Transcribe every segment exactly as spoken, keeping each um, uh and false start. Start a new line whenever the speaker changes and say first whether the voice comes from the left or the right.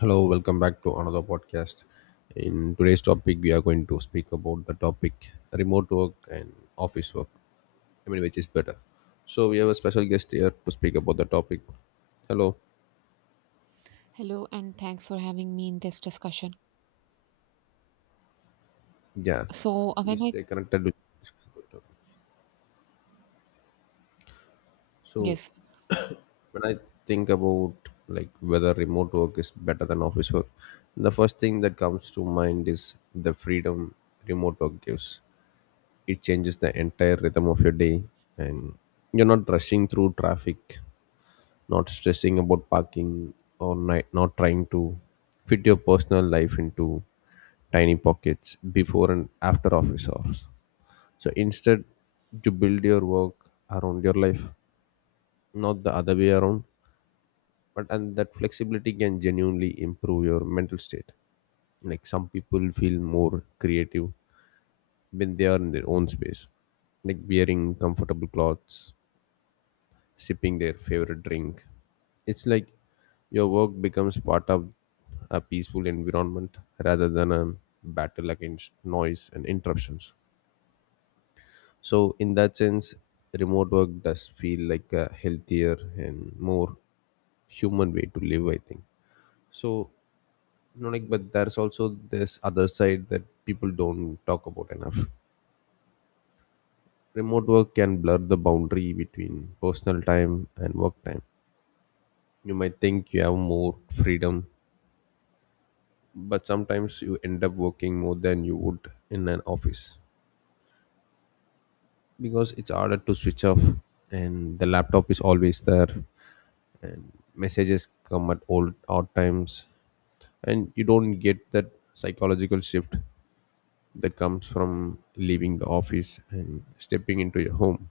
left: Hello, welcome back to another podcast. In today's topic, we are going to speak about the topic remote work and office work. I mean, which is better? So, we have a special guest here to speak about the topic. Hello.
right: Hello, and thanks for having me in this discussion.
left: Yeah.
right: So, uh,
left: Please
right: when I
left: stay connected. To... So,
right: Yes,
left: when I think about like whether remote work is better than office work, the first thing that comes to mind is the freedom remote work gives. It changes the entire rhythm of your day, and you're not rushing through traffic, not stressing about parking, or ni- not trying to fit your personal life into tiny pockets before and after office hours. So instead, you build your work around your life, not the other way around. But and that flexibility can genuinely improve your mental state. Like, some people feel more creative when they are in their own space, like wearing comfortable clothes, sipping their favorite drink. It's like your work becomes part of a peaceful environment rather than a battle against noise and interruptions. So, in that sense, remote work does feel like a healthier and more human way to live, I think. So, you know, like, but there's also this other side that people don't talk about enough. Remote work can blur the boundary between personal time and work time. You might think you have more freedom, but sometimes you end up working more than you would in an office, because it's harder to switch off and the laptop is always there. Messages come at all odd times, and you don't get that psychological shift that comes from leaving the office and stepping into your home.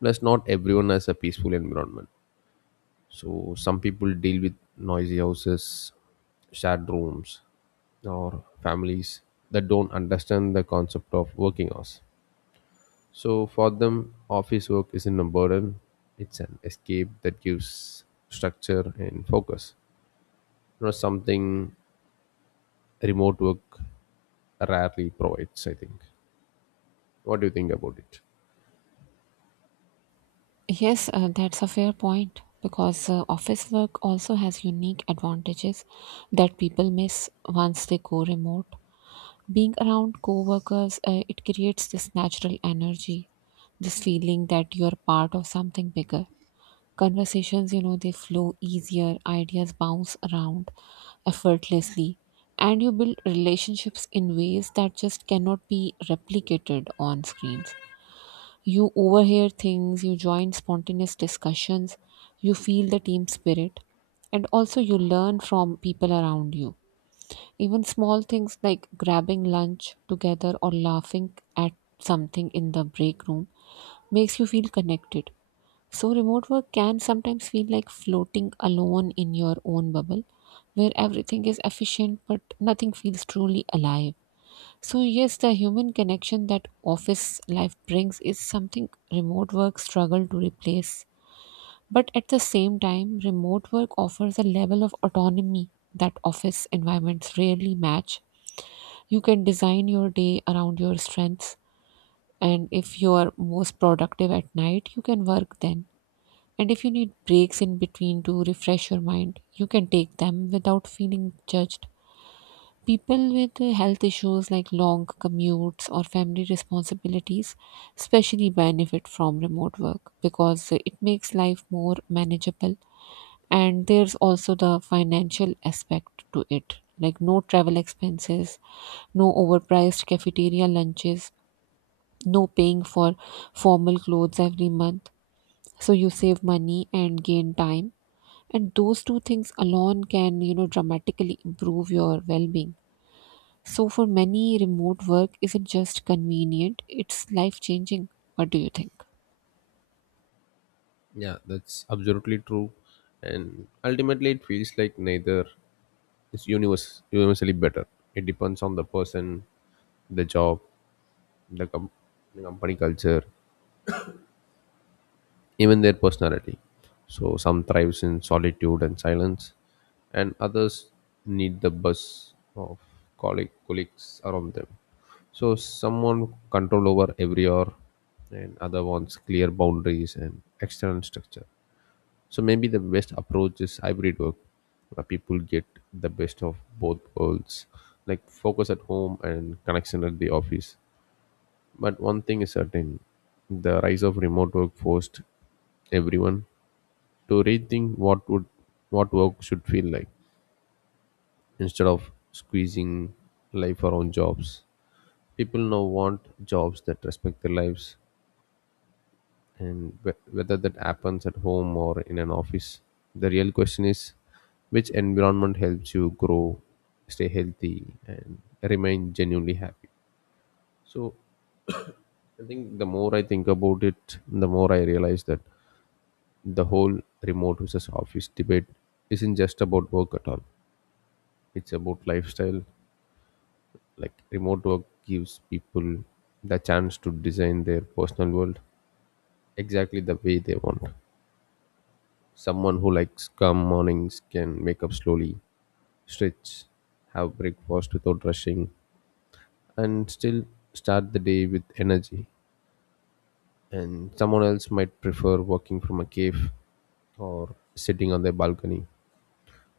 left: Plus, not everyone has a peaceful environment. So some people deal with noisy houses, shared rooms, or families that don't understand the concept of working hours. So for them, office work isn't a burden; it's an escape that gives structure and focus. You know, something remote work rarely provides, I think. What do you think about it?
right: yes, uh, that's a fair point because uh, office work also has unique advantages that people miss once they go remote. Being around coworkers, uh, it creates this natural energy, this feeling that you are part of something bigger. Conversations, you know, they flow easier, ideas bounce around effortlessly, and you build relationships in ways that just cannot be replicated on screens. You overhear things, you join spontaneous discussions, you feel the team spirit, and also you learn from people around you. Even small things like grabbing lunch together or laughing at something in the break room makes you feel connected. So remote work can sometimes feel like floating alone in your own bubble where everything is efficient but nothing feels truly alive. So, yes, the human connection that office life brings is something remote work struggle to replace. But at the same time, remote work offers a level of autonomy that office environments rarely match. You can design your day around your strengths, and if you are most productive at night, you can work then, and if you need breaks in between to refresh your mind, you can take them without feeling judged. People with uh, health issues like long commutes or family responsibilities especially benefit from remote work because uh, it makes life more manageable. And there's also the financial aspect to it, like no travel expenses, no overpriced cafeteria lunches, no paying for formal clothes every month. So you save money and gain time, and those two things alone can, you know, dramatically improve your well-being. So for many, remote work isn't just convenient, it's life changing. What do you think?
left: Yeah, that's absolutely true. And ultimately, it feels like neither is universe, universally better. It depends on the person, the job, the, com- the company culture, even their personality. So, some thrives in solitude and silence, and others need the buzz of colleague, colleagues around them. So, someone control over every hour, and other wants clear boundaries and external structure. So maybe the best approach is hybrid work, where people get the best of both worlds, like focus at home and connection at the office. But one thing is certain, the rise of remote work forced everyone to rethink what would what work should feel like instead of squeezing life around jobs. People now want jobs that respect their lives. And wh- whether that happens at home or in an office, the real question is which environment helps you grow, stay healthy, and remain genuinely happy. So i think the more i think about it, the more I realize that the whole remote versus office debate isn't just about work at all. It's about lifestyle. Like, remote work gives people the chance to design their personal world exactly the way they want. Someone who likes calm mornings can wake up slowly, stretch, have breakfast without rushing, and still start the day with energy. And someone else might prefer working from a cave, or sitting on their balcony,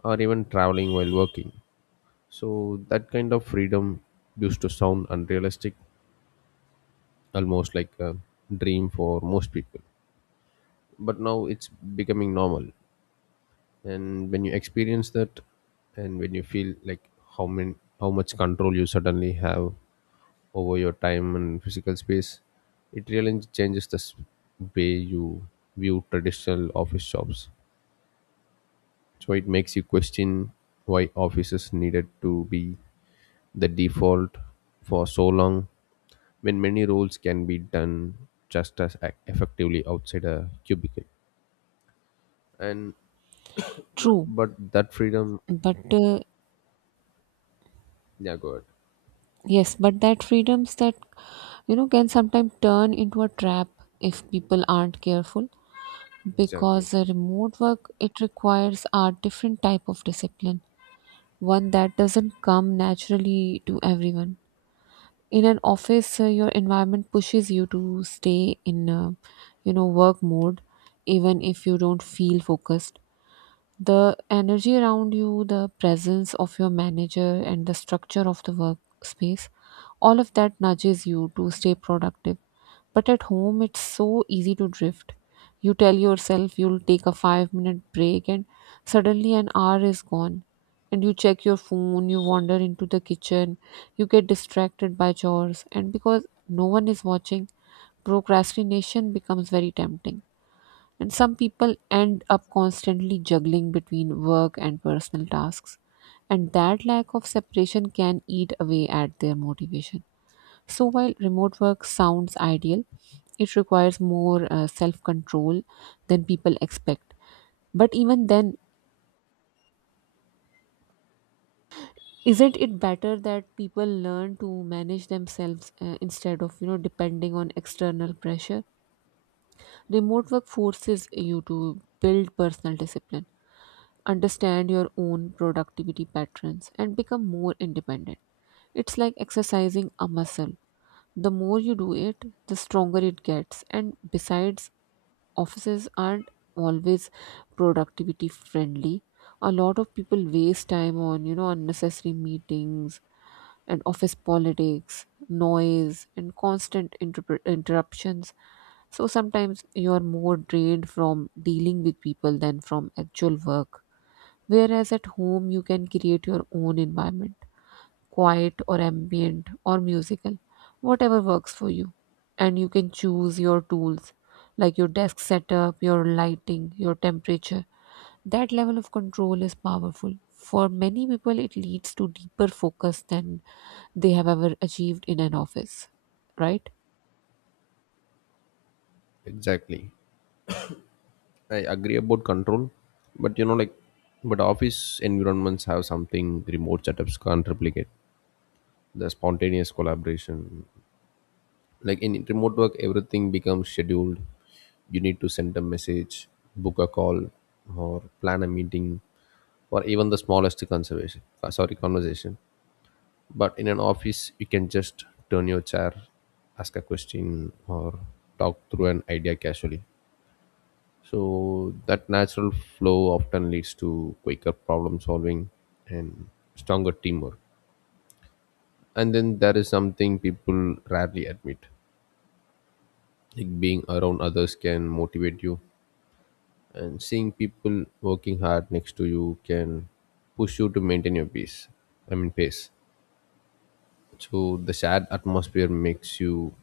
left: or even traveling while working. So, that kind of freedom used to sound unrealistic, almost like a dream for most people. But now it's becoming normal. And when you experience that, and when you feel like how many how much control you suddenly have over your time and physical space, it really changes the s- way you view traditional office jobs. So it makes you question why offices needed to be the default for so long, when many roles can be done just as ac- effectively outside a cubicle. and not,
right: True,
left: but that freedom,
right: but uh,
left: yeah, go ahead.
right: yes, but that freedoms that you know can sometimes turn into a trap if people aren't careful
left: Exactly.
right: because uh, remote work it requires a different type of discipline, one that doesn't come naturally to everyone. In an office, uh, your environment pushes you to stay in, uh, you know, work mode even if you don't feel focused. The energy around you, the presence of your manager, and the structure of the workspace, all of that nudges you to stay productive. But at home, it's so easy to drift. You tell yourself you'll take a five minute break, and suddenly an hour is gone. And you check your phone, you wander into the kitchen, you get distracted by chores, and because no one is watching, procrastination becomes very tempting. And some people end up constantly juggling between work and personal tasks, and that lack of separation can eat away at their motivation. So while remote work sounds ideal, it requires more uh, self control than people expect. But even then, isn't it better that people learn to manage themselves uh, instead of, you know, depending on external pressure? Remote work forces you to build personal discipline, understand your own productivity patterns, and become more independent. It's like exercising a muscle. The more you do it, the stronger it gets. And besides, offices aren't always productivity friendly. A lot of people waste time on, you know, unnecessary meetings and office politics, noise, and constant interp- interruptions. So sometimes you're more drained from dealing with people than from actual work. Whereas at home, you can create your own environment, quiet or ambient or musical, whatever works for you. And you can choose your tools, like your desk setup, your lighting, your temperature. That level of control is powerful. For many people, it leads to deeper focus than they have ever achieved in an office, right?
left: Exactly. I agree about control, but you know, like, but office environments have something remote setups can't replicate: the spontaneous collaboration. Like, in remote work, everything becomes scheduled. You need to send a message, book a call, or plan a meeting, or even the smallest conservation, uh, sorry, conversation. But in an office, you can just turn your chair, ask a question, or talk through an idea casually. So that natural flow often leads to quicker problem solving and stronger teamwork. And then there is something people rarely admit. Like, being around others can motivate you, and seeing people working hard next to you can push you to maintain your peace. I mean pace. So the sad atmosphere makes you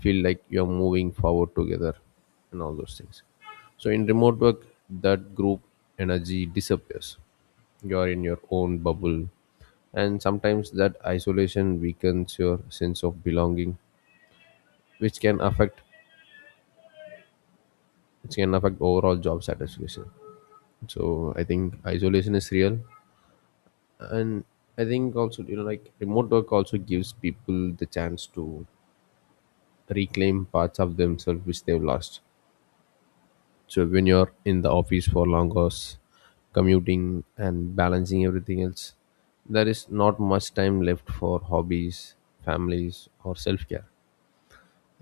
left: feel like you're moving forward together and all those things. So in remote work, that group energy disappears. You're in your own bubble. And sometimes that isolation weakens your sense of belonging, which can affect which can affect overall job satisfaction. So I think isolation is real. And I think also, you know, like, remote work also gives people the chance to reclaim parts of themselves which they've lost. So when you're in the office for long hours, commuting and balancing everything else, there is not much time left for hobbies, families, or self care.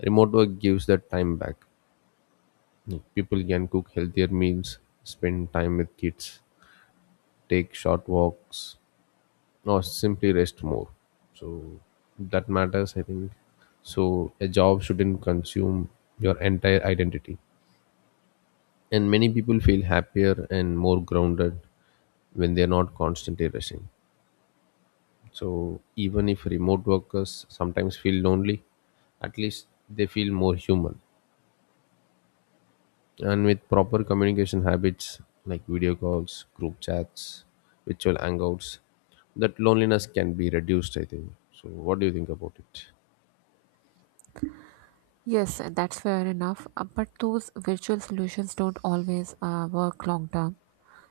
left: Remote work gives that time back. People can cook healthier meals, spend time with kids, take short walks, or simply rest more. So that matters, I think. So a job shouldn't consume your entire identity. And many people feel happier and more grounded when they're not constantly rushing. So even if remote workers sometimes feel lonely, at least they feel more human. And with proper communication habits like video calls, group chats, virtual hangouts, that loneliness can be reduced, I think. So what do you think about it?
right: Yes, that's fair enough. Uh, But those virtual solutions don't always uh, work long term.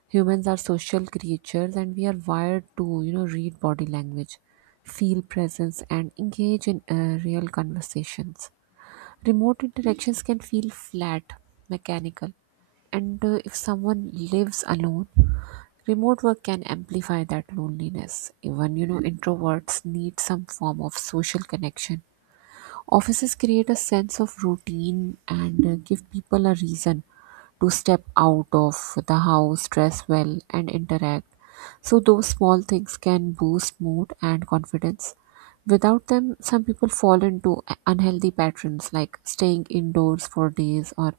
right: Humans are social creatures and we are wired to, you know, read body language, feel presence, and engage in uh, real conversations. Remote interactions can feel flat, mechanical, and uh, if someone lives alone, remote work can amplify that loneliness. Even, you know, introverts need some form of social connection. Offices create a sense of routine and uh, give people a reason to step out of the house, dress well, and interact. So those small things can boost mood and confidence. Without them, some people fall into a- unhealthy patterns like staying indoors for days or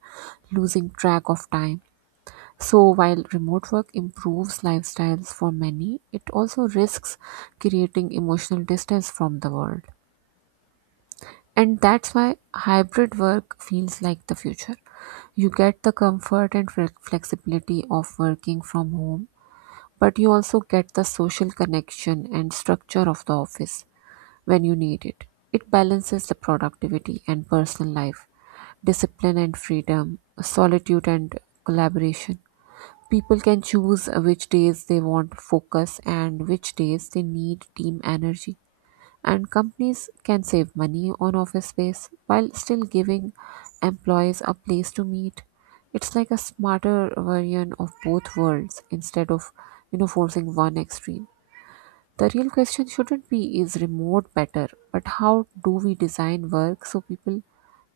right: losing track of time. So while remote work improves lifestyles for many, it also risks creating emotional distance from the world. And that's why hybrid work feels like the future. You get the comfort and fle- flexibility of working from home, but you also get the social connection and structure of the office when you need it. It balances the productivity and personal life, discipline and freedom, solitude and collaboration. People can choose which days they want focus and which days they need team energy. And companies can save money on office space while still giving employees a place to meet. It's like a smarter version of both worlds instead of, you know, forcing one extreme. The real question shouldn't be is remote better, but how do we design work so people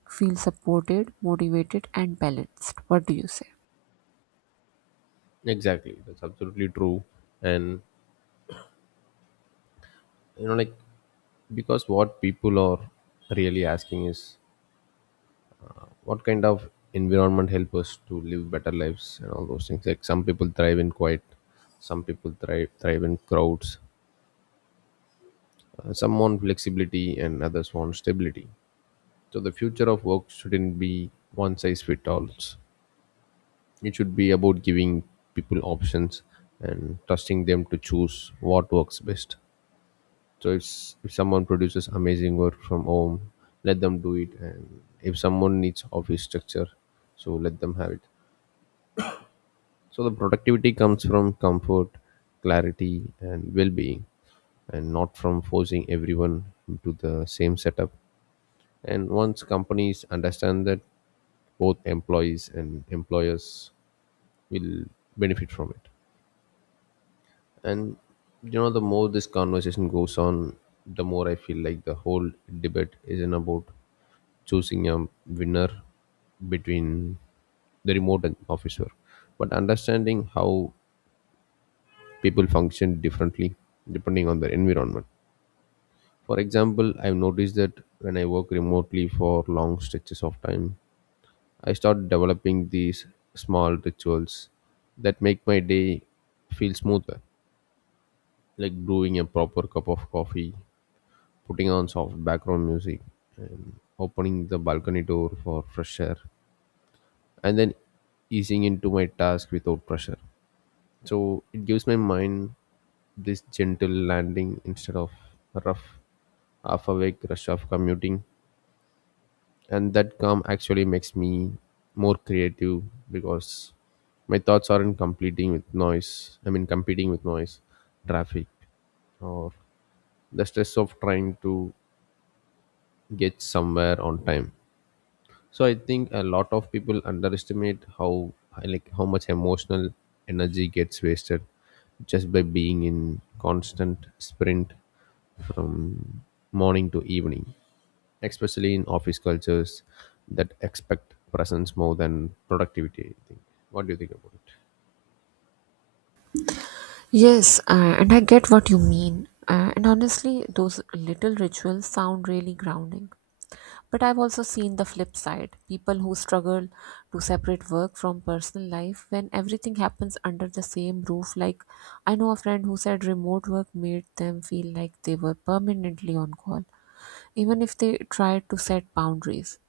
right: feel supported, motivated, and balanced? What do you say?
left: Exactly, that's absolutely true. And you know, like, because what people are really asking is, what kind of environment help us to live better lives and all those things. Like, some people thrive in quiet, some people thrive thrive in crowds. Uh, some want flexibility and others want stability. So the future of work shouldn't be one size fit alls. It should be about giving people options and trusting them to choose what works best. so if, if someone produces amazing work from home, let them do it. And if someone needs office structure, so let them have it. So the productivity comes from comfort, clarity, and well-being, and not from forcing everyone into the same setup. And once companies understand that, both employees and employers will benefit from it. And you know, the more this conversation goes on, the more I feel like the whole debate isn't about choosing a winner between the remote and office work, but understanding how people function differently depending on their environment. For example, I've noticed that when I work remotely for long stretches of time, I start developing these small rituals that make my day feel smoother, like brewing a proper cup of coffee, putting on soft background music, and opening the balcony door for fresh air, and then easing into my task without pressure. So it gives my mind this gentle landing instead of rough half awake rush of commuting. And that calm actually makes me more creative because my thoughts aren't completing with noise. I mean competing with noise, traffic, or the stress of trying to get somewhere on time. So I think a lot of people underestimate how like how much emotional energy gets wasted just by being in constant sprint from morning to evening, especially in office cultures that expect presence more than productivity, I think. What do you think about it?
right: Yes, uh, and I get what you mean. Uh, and honestly, those little rituals sound really grounding. But I've also seen the flip side, people who struggle to separate work from personal life when everything happens under the same roof. Like, I know a friend who said remote work made them feel like they were permanently on call, even if they tried to set boundaries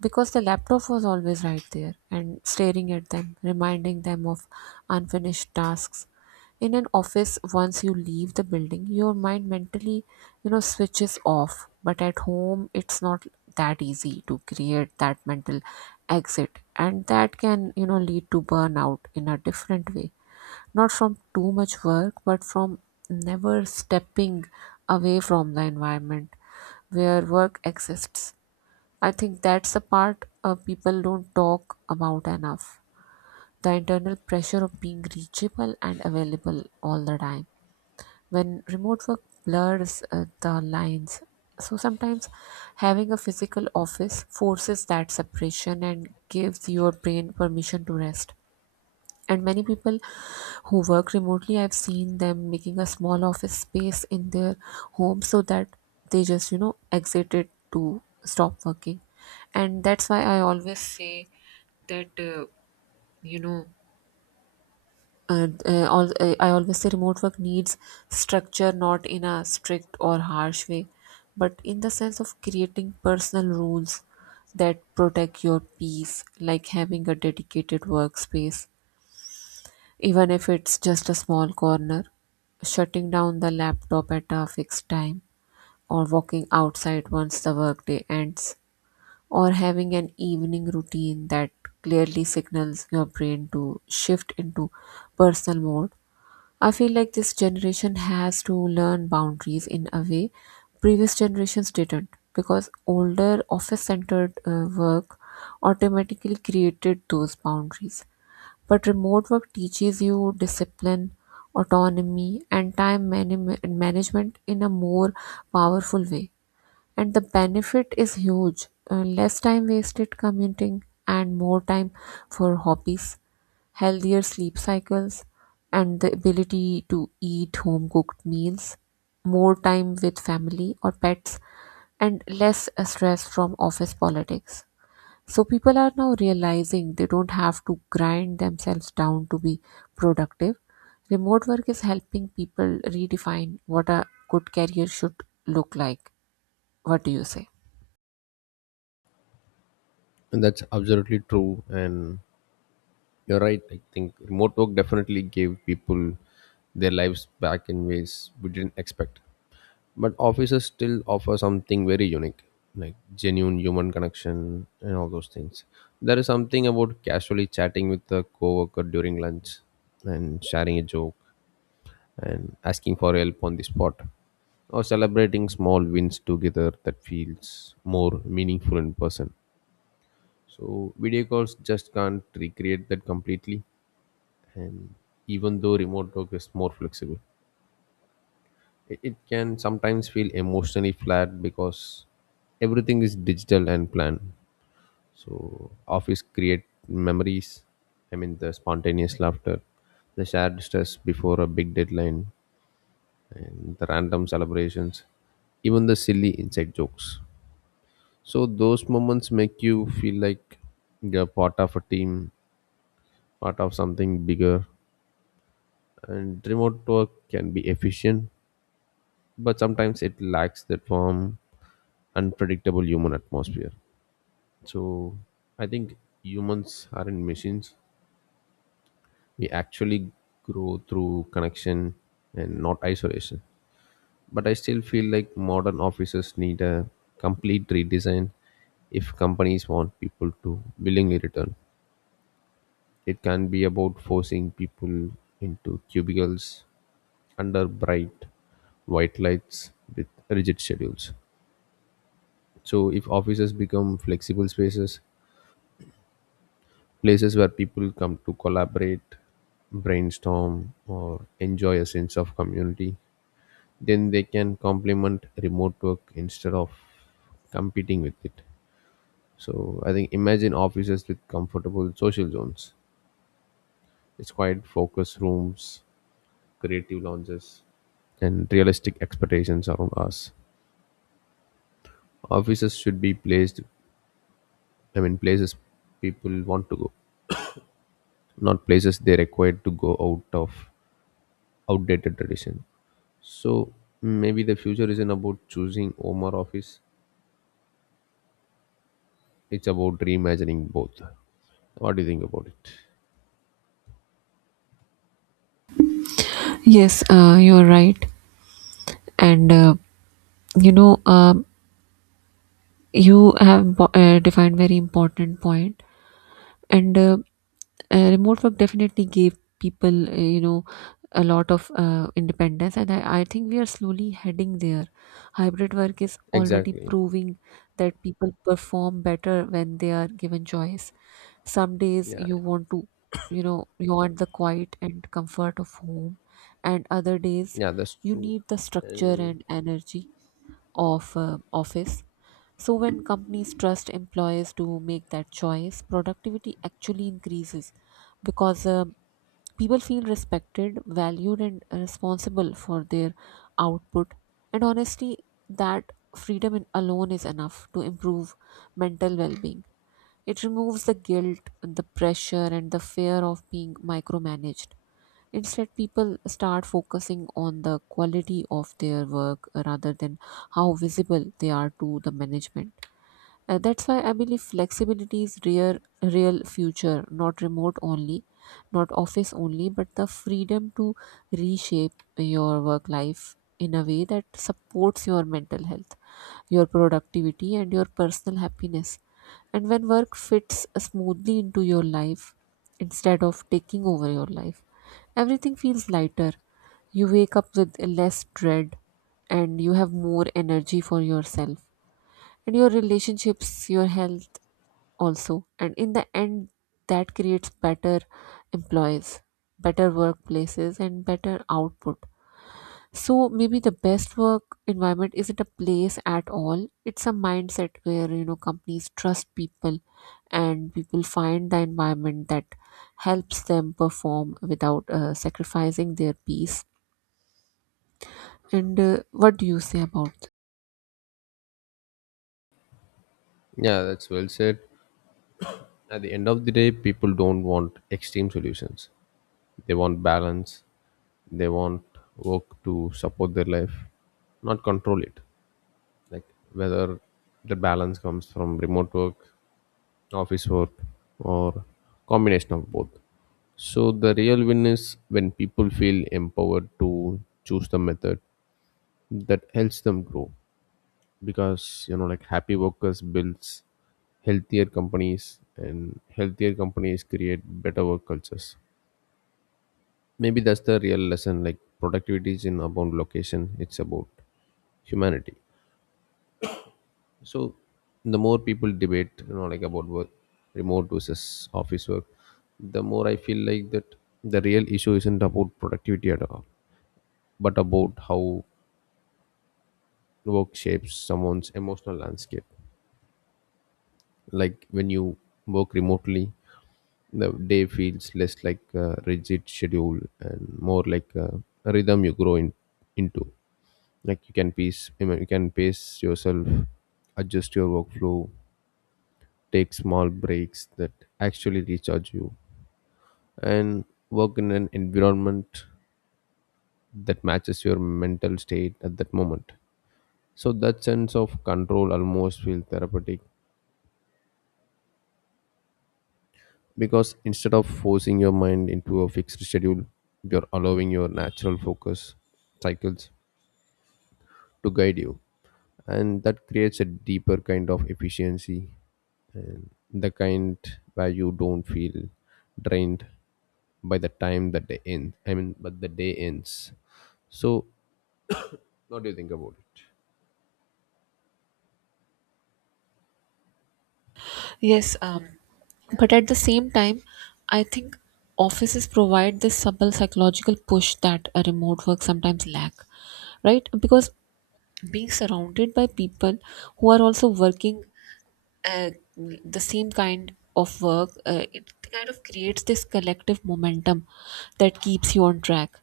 right: because the laptop was always right there and staring at them, reminding them of unfinished tasks. In an office, once you leave the building, your mind mentally, you know, switches off. But at home, it's not that easy to create that mental exit. And that can, you know, lead to burnout in a different way. Not from too much work, but from never stepping away from the environment where work exists. I think that's the part uh, people don't talk about enough. The internal pressure of being reachable and available all the time. When remote work blurs uh, the lines, so sometimes having a physical office forces that separation and gives your brain permission to rest. And many people who work remotely, I've seen them making a small office space in their home so that they just, you know, exit it to stop working. And that's why I always say that, uh, you know uh, uh, all, uh, I always say remote work needs structure, not in a strict or harsh way but in the sense of creating personal rules that protect your peace, like having a dedicated workspace even if it's just a small corner, shutting down the laptop at a fixed time, or walking outside once the workday ends, or having an evening routine that clearly signals your brain to shift into personal mode. I feel like this generation has to learn boundaries in a way previous generations didn't because older office centered work automatically created those boundaries, but remote work teaches you discipline, autonomy, and time mani- management in a more powerful way. And the benefit is huge. Uh, less time wasted commuting, and more time for hobbies, healthier sleep cycles, and the ability to eat home cooked meals, more time with family or pets, and less uh, stress from office politics. So people are now realizing they don't have to grind themselves down to be productive. Remote work is helping people redefine what a good career should look like. What do you say?
left: And that's absolutely true. And you're right, I think remote work definitely gave people their lives back in ways we didn't expect. But offices still offer something very unique, like genuine human connection and all those things. There is something about casually chatting with a coworker during lunch and sharing a joke and asking for help on the spot or celebrating small wins together that feels more meaningful in person. So video calls just can't recreate that completely. And even though remote work is more flexible, it, it can sometimes feel emotionally flat because everything is digital and planned. So office create memories. I mean, the spontaneous laughter, the shared stress before a big deadline, and the random celebrations, even the silly inside jokes. So those moments make you feel like you're part of a team, part of something bigger. And remote work can be efficient, but sometimes it lacks that warm, unpredictable human atmosphere. So I think humans aren't machines. We actually grow through connection and not isolation. But I still feel like modern offices need a complete redesign if companies want people to willingly return. It can be about forcing people into cubicles under bright white lights with rigid schedules. So if offices become flexible spaces, places where people come to collaborate, brainstorm, or enjoy a sense of community, then they can complement remote work instead of competing with it. So I think imagine offices with comfortable social zones. It's quiet focus rooms, creative lounges, and realistic expectations around us. Offices should be placed I mean places people want to go, not places they required to go out of outdated tradition. So maybe the future isn't about choosing home or office; it's about reimagining both. What do you think about it?
right: Yes, uh, you're right. And uh, you know, um you have bo- uh, defined very important point. and uh, uh, remote work definitely gave people, uh, you know, a lot of uh, independence, and I, I think we are slowly heading there. Hybrid work is already
left: Exactly.
right: proving that people perform better when they are given choice. Some days
left: Yeah.
right: you want to, you know, you want the quiet and comfort of home, and other days
left: Yeah, that's
right: you
left: true.
right: need the structure
left: And
right: and energy of uh, office. So when companies trust employers to make that choice, productivity actually increases because uh, people feel respected, valued, and responsible for their output. And honestly, that freedom in- alone is enough to improve mental well being. It removes the guilt, the pressure, and the fear of being micromanaged. Instead, people start focusing on the quality of their work rather than how visible they are to the management. Uh, that's why I believe flexibility is real, real future, not remote only, not office only, but the freedom to reshape your work life in a way that supports your mental health, your productivity, and your personal happiness. And when work fits smoothly into your life instead of taking over your life, everything feels lighter. You wake up with less dread and you have more energy for yourself and your relationships, your health, also. And in the end, that creates better employees, better workplaces, and better output. So maybe the best work environment isn't a place at all, it's a mindset where, you know, companies trust people and people find the environment that helps them perform without uh, sacrificing their peace. And uh, what do you say about?
left: yeah, that's well said. At the end of the day, people don't want extreme solutions. They want balance. They want work to support their life, not control it. Like, whether the balance comes from remote work, office work, or combination of both, so the real win is when people feel empowered to choose the method that helps them grow. Because you know, like, happy workers builds healthier companies, and healthier companies create better work cultures. Maybe that's the real lesson. Like, productivity is in about location, it's about humanity. So the more people debate, you know, like, about work, remote versus office work, the more I feel like that the real issue isn't about productivity at all, but about how work shapes someone's emotional landscape. Like, when you work remotely, the day feels less like a rigid schedule and more like a rhythm you grow in, into. Like, you can pace you know, you can pace yourself, adjust your workflow, take small breaks that actually recharge you, and work in an environment that matches your mental state at that moment. So that sense of control almost feels therapeutic, because instead of forcing your mind into a fixed schedule, you're allowing your natural focus cycles to guide you. And that creates a deeper kind of efficiency, and the kind where you don't feel drained by the time that the end I mean but the day ends. So what do you think about it?
right: Yes, um, but at the same time, I think offices provide this subtle psychological push that a remote work sometimes lack, right? Because being surrounded by people who are also working, uh, the same kind of work, uh, it kind of creates this collective momentum that keeps you on track.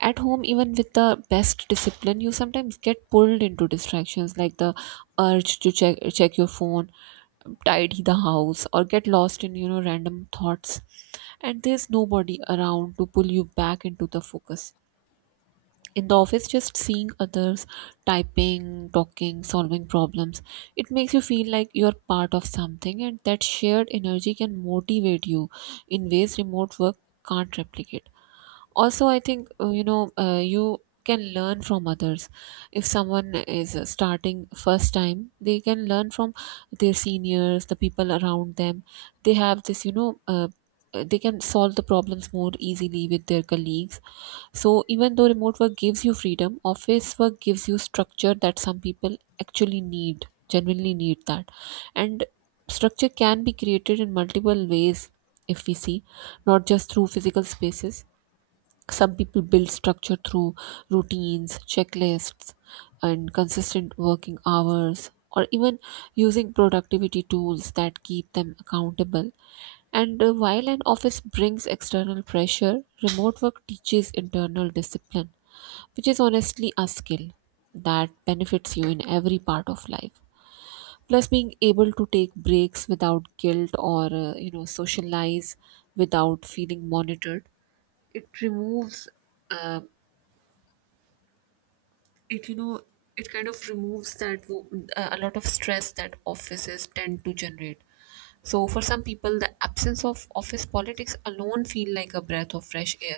right: At home, even with the best discipline, you sometimes get pulled into distractions, like the urge to check check your phone, tidy the house, or get lost in, you know, random thoughts, and there's nobody around to pull you back into the focus. In the office, just seeing others typing, talking, solving problems, it makes you feel like you're part of something, and that shared energy can motivate you in ways remote work can't replicate. Also, I think, uh, you know uh, you can learn from others. If someone is, uh, starting first time, they can learn from their seniors, the people around them. They have this, you know, uh, uh, they can solve the problems more easily with their colleagues. So even though remote work gives you freedom, office work gives you structure that some people actually need, genuinely need that. And structure can be created in multiple ways, if we see, not just through physical spaces. Some people build structure through routines, checklists, and consistent working hours, or even using productivity tools that keep them accountable. And uh, while an office brings external pressure, remote work teaches internal discipline, which is honestly a skill that benefits you in every part of life. Plus, being able to take breaks without guilt or, uh, you know, socialize without feeling monitored, it removes. Uh, it you know it kind of removes that wo- uh, a lot of stress that offices tend to generate. So for some people the absence of office politics alone feel like a breath of fresh air.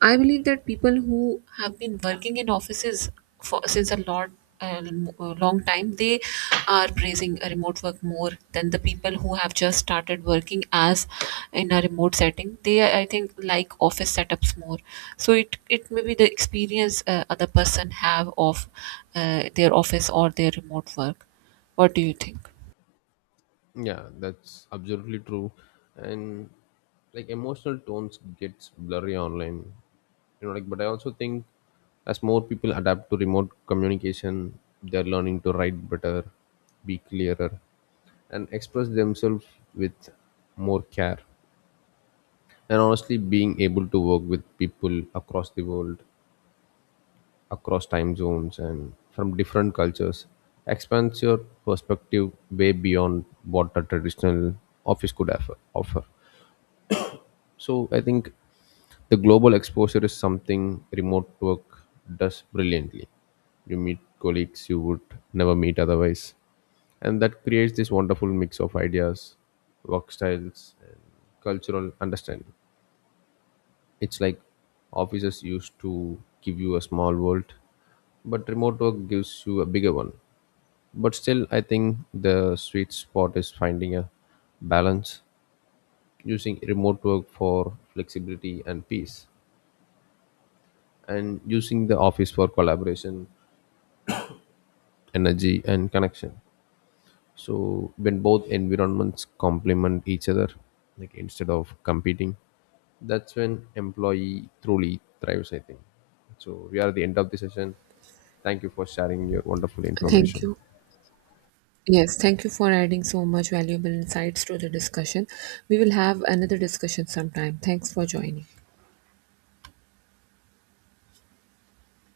right: I believe that people who have been working in offices for since a lot, uh, a long time, they are praising a remote work more than the people who have just started working as in a remote setting, they I think like office setups more. So it it may be the experience uh, other person have of uh, their office or their remote work. What do you think?
left: Yeah, that's absolutely true. And, like, emotional tones gets blurry online. You know, like, but I also think as more people adapt to remote communication, they're learning to write better, be clearer, and express themselves with more care. And honestly, being able to work with people across the world, across time zones and from different cultures, expands your perspective way beyond what a traditional office could offer. offer. So I think the global exposure is something remote work does brilliantly. You meet colleagues you would never meet otherwise, and that creates this wonderful mix of ideas, work styles, and cultural understanding. It's like offices used to give you a small world, but remote work gives you a bigger one. But still, I think the sweet spot is finding a balance, using remote work for flexibility and peace, and using the office for collaboration, energy, and connection. So, when both environments complement each other, like instead of competing, that's when employee truly thrives, I think. So, we are at the end of the session. Thank you for sharing your wonderful
right: Thank
left: information.
right: you. Yes, thank you for adding so much valuable insights to the discussion. We will have another discussion sometime. Thanks for joining.